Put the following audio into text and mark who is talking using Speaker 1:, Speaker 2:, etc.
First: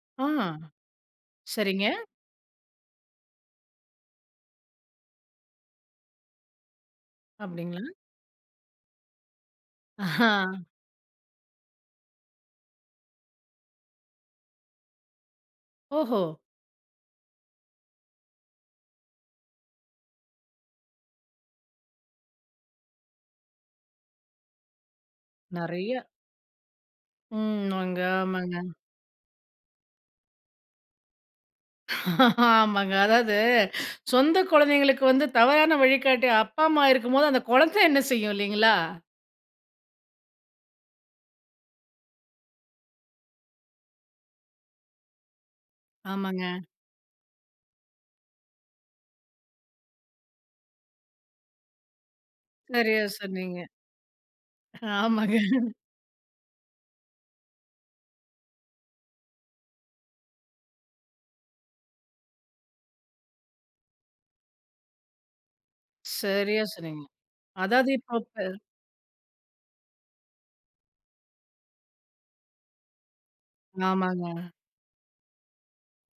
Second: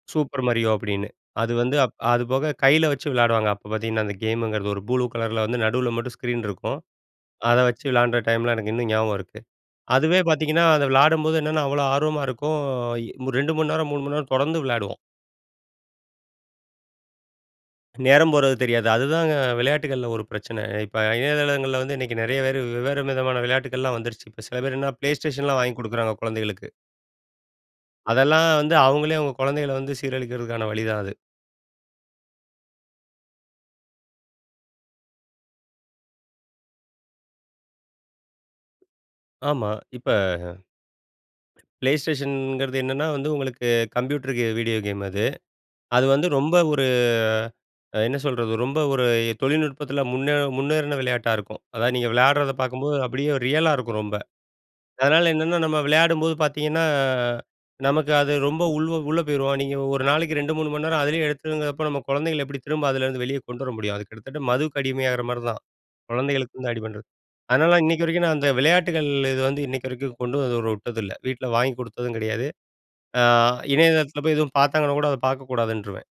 Speaker 1: ஆ,
Speaker 2: super Mario அப்படின்னு. அது வந்து,
Speaker 1: சரிங்க.
Speaker 2: அது போக கையில வச்சு விளையாடுவாங்க அப்போ பார்த்தீங்கன்னா அந்த கேம்ங்கிறது, ஒரு ப்ளூ கலர்ல வந்து நடுவில் மட்டும் ஸ்க்ரீன் இருக்கும். அதை வச்சு
Speaker 1: அப்டிங்களா!
Speaker 2: விளையாடுற டைம்ல எனக்கு இன்னும் ஞாபகம் இருக்கு. அதுவே பார்த்தீங்கன்னா
Speaker 1: ஆ.
Speaker 2: அத விளையாடும்போது என்னென்னா அவ்ளோ ஆர்வமா இருக்கும். 2 மணி நேரம், 3 மணி நேரம் தொடர்ந்து விளையாடுவோம்.
Speaker 1: ஓஹோ!
Speaker 2: நேரம் போறது தெரியாது. அதுதாங்க விளையாட்டுகள்ல ஒரு பிரச்சனை. இப்ப இணையதளங்கள்ல வந்து இன்னைக்கு நிறைய பேரு வெவ்வேறு விதமான விளையாட்டுகள் எல்லாம் வந்துருச்சு. சில பேர் Play Station வாங்கி
Speaker 1: நிறைய.
Speaker 2: கொடுக்குறாங்க குழந்தைகளுக்கு.
Speaker 1: ம். அங்க
Speaker 2: அதெல்லாம்
Speaker 1: ஆமாங்க.
Speaker 2: வந்து அவங்களே அவங்க குழந்தைகள வந்து சீரழிக்கிறதுக்கான வழிதான் அது.
Speaker 1: ஆமாங்க. அதாவது சொந்த குழந்தைகளுக்கு வந்து தவறான வழிகாட்டி அப்பா அம்மா இருக்கும்போது. அந்த குழந்தை என்ன செய்யும் இல்லைங்களா?
Speaker 2: ஆமா. இப்ப Play Stationகிறது என்னன்னா வந்து உங்களுக்கு கம்ப்யூட்டர் வீடியோ கேம் அது. அது வந்து ரொம்ப
Speaker 1: ஆமாங்க.
Speaker 2: ஒரு என்ன சொல்றது. ரொம்ப ஒரு தொழில்நுட்பத்துல முன்னே முன்னேறின விளையாட்டா இருக்கும். அதாவது நீங்க விளையாடுறத பார்க்கும்போது
Speaker 1: சரியா
Speaker 2: அப்படியே
Speaker 1: சொன்னீங்க.
Speaker 2: ரியலா இருக்கும் ரொம்ப. அதனால
Speaker 1: ஆமாங்க.
Speaker 2: என்னென்ன நம்ம விளையாடும்போது பார்த்தீங்கன்னா, நமக்கு அது ரொம்ப உள்வ உள்ளே போயிருவோம். நீங்க ஒரு நாளைக்கு 2 3 மணி நேரம் அதுலயே எடுத்துங்கிறப்போ, நம்ம குழந்தைகளை எப்படி திரும்ப அதுலேருந்து வெளியே கொண்டு வர முடியும். அது கிட்டத்தட்ட மதுக்கு அடிமையாகற மாதிரி தான்.
Speaker 1: சரியா
Speaker 2: குழந்தைகளுக்குருந்து அடி
Speaker 1: சொன்னீங்க.
Speaker 2: பண்ணுறது. அதனால
Speaker 1: அதாவது
Speaker 2: இன்னைக்கு
Speaker 1: இப்போ
Speaker 2: வரைக்கும்
Speaker 1: ப
Speaker 2: நான் அந்த விளையாட்டுகள் இது வந்து இன்னைக்கு வரைக்கும் கொண்டு விட்டதில்லை. வீட்டில வாங்கிக் கொடுத்ததும் கிடையாது. அ இணையதளத்துல போய்
Speaker 1: ஆமாங்க.
Speaker 2: எதுவும் பார்த்தாங்கன்னா கூட, அதை பார்க்க கூடாதுன்ருவேன்.